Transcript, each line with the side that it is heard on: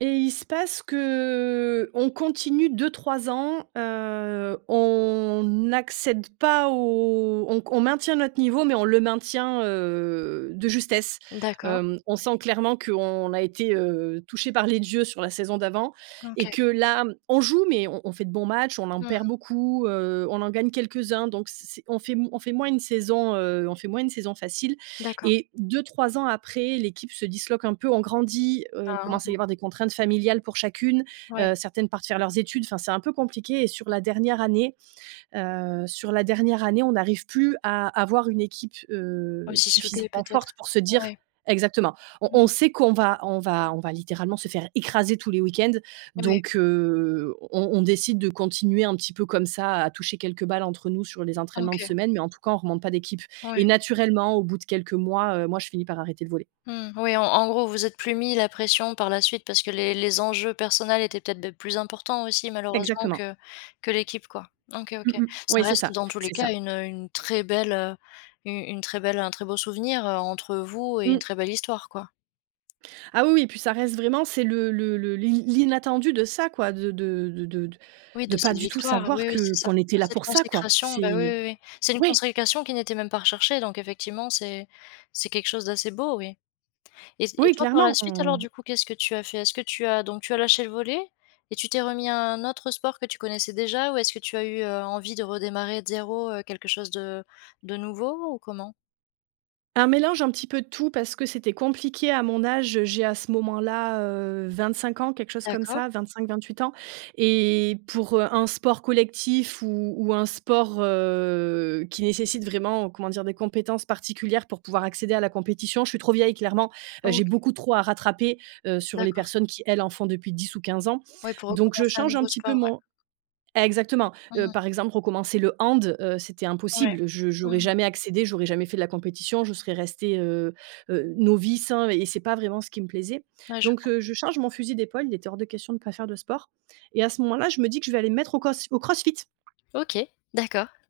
right: Et il se passe qu'on continue 2-3 ans. Heu, on n'accède pas au on con on maintient notre niveau mais on le maintient, heu, de justesse,
left: D'accord.
right: hem. On sent clairement qu'on a été, heu, touchées par les dieux sur la saison d'avant et
left: OK.
right: que là, mmh, on joue mais on on fait de bons matches, on en
left: Mmh.
right: perd beaucoup, heu, on en gagne quelques-uns donc c c'est on fait on fait moins une saison, heu, on fait moins une saison facile
left: D'accord.
right: et 2-3 ans après, l'équipe se disloque un peu. On grandit. Heu, il
left: Ah,
right: commence à
left: hein.
right: y avoir des contraintes familiales pour chacune.
left: Ouais.
right: Heu, certaines partent faire leurs études. Enfin, c'est un peu compliqué et sur
left: Mmh.
right: la dernière année, heu, sur la dernière année, on n'arrive plus à avoir une équipe, heu,
left: Aussi soutenue,
right: suffisamment forte
left: peut-être.
right: pour se dire
left: Ouais.
right: exactement. On
left: Mmh
right: on
left: mh.
right: sait qu'on va on va on va littéralement se faire écraser tous les week-ends.
left: Ouais.
right: Donc heu, on on décide de continuer un petit peu comme ça, à toucher quelques balles entre nous sur les entraînements de
left: OK.
right: semaine mais en tout cas, on remonte pas d'équipe et
left: Ouais.
right: naturellement, au bout de quelques mois, heu, moi, je finis par arrêter le volley.
left: Mmh. Oui, en en gros, vous vous êtes plus mis la pression par la suite parce que les les enjeux personnels étaient peut-être, beh, plus importants, aussi, malheureusement
right: Exactement.
left: que que l'équipe, quoi. OK,
right: Mmh
left: OK.
right: mh.
left: Ça
right: Oui, c'est
left: reste,
right: ça,
left: dans tous les
right: c'est
left: cas,
right: ça.
left: une, heu, une très belle, heu, une une très belle un très beau souvenir, heu, entre vous et une
right: Mmh.
left: très belle histoire, quoi.
right: Ah oui, oui, puis ça reste vraiment, c'est le le le l'i l'inattendu de ça quoi, de de de de de
left: Oui,
right: de
left: de
right: pas
left: cette
right: du tout
left: victoire,
right: savoir
left: oui, oui,
right: que
left: c'est ça!
right: qu'on était
left: De
right: là
left: cette
right: pour ça, quoi!
left: consécration,
right: C'est
left: bah, oui, oui, oui! C'est une
right: oui!
left: consécration qui n'était même pas recherchée donc effectivement, c'est c'est quelque chose d'assez beau, oui et c et
right: Oui,
left: toi, par la
right: clairement,
left: suite,
right: on
left: alors, du coup, qu'est-ce que tu as fait? Est-ce que tu as donc tu as lâché le volley et tu t'es remis à un autre sport que tu connaissais déjà? Ou est-ce que tu as eu, heu, envie de redémarrer de zéro, heu, quelque chose de de nouveau ou comment?
right: Un mélange, un petit peu de tout, parce que c'était compliqué à mon âge. J'ai, à ce moment-là, heu, 25 ans, quelque chose comme
left: D'accord.
right: ça, 25-28 ans et pour, heu, un sport collectif ou ou un sport, heu, qui nécessite vraiment, comment dire, des compétences particulières pour pouvoir accéder à la compétition, je suis trop vieille, clairement. Heu, j'ai
left: OK.
right: beaucoup trop à rattraper, heu, sur les
left: D'accord.
right: personnes qui, elles, en font depuis 10 ou 15 ans.
left: Ouais, pour
right: Donc je
left: recommencer un
right: change un
left: nouveau
right: petit peu
left: sport, ouais.
right: mon exactement!
left: Mmh
right: Heu,
left: mh.
right: par exemple, recommencer le hand, heu, c'était
left: Ouais.
right: impossible. Je
left: Mmh
right: j'aurais
left: mh.
right: jamais accédé j'aurais jamais fait de la compétition. Je serais restée, heu heu, novice, hein et c'est pas vraiment ce qui me plaisait.
left: Ouais, je
right: Donc
left: vois.
right: heu, je change mon fusil d'épaule. Il était hors de question de pas faire de sport et à ce moment-là, je me dis que je vais aller me mettre au coss au crossfit.
left: OK, d'accord.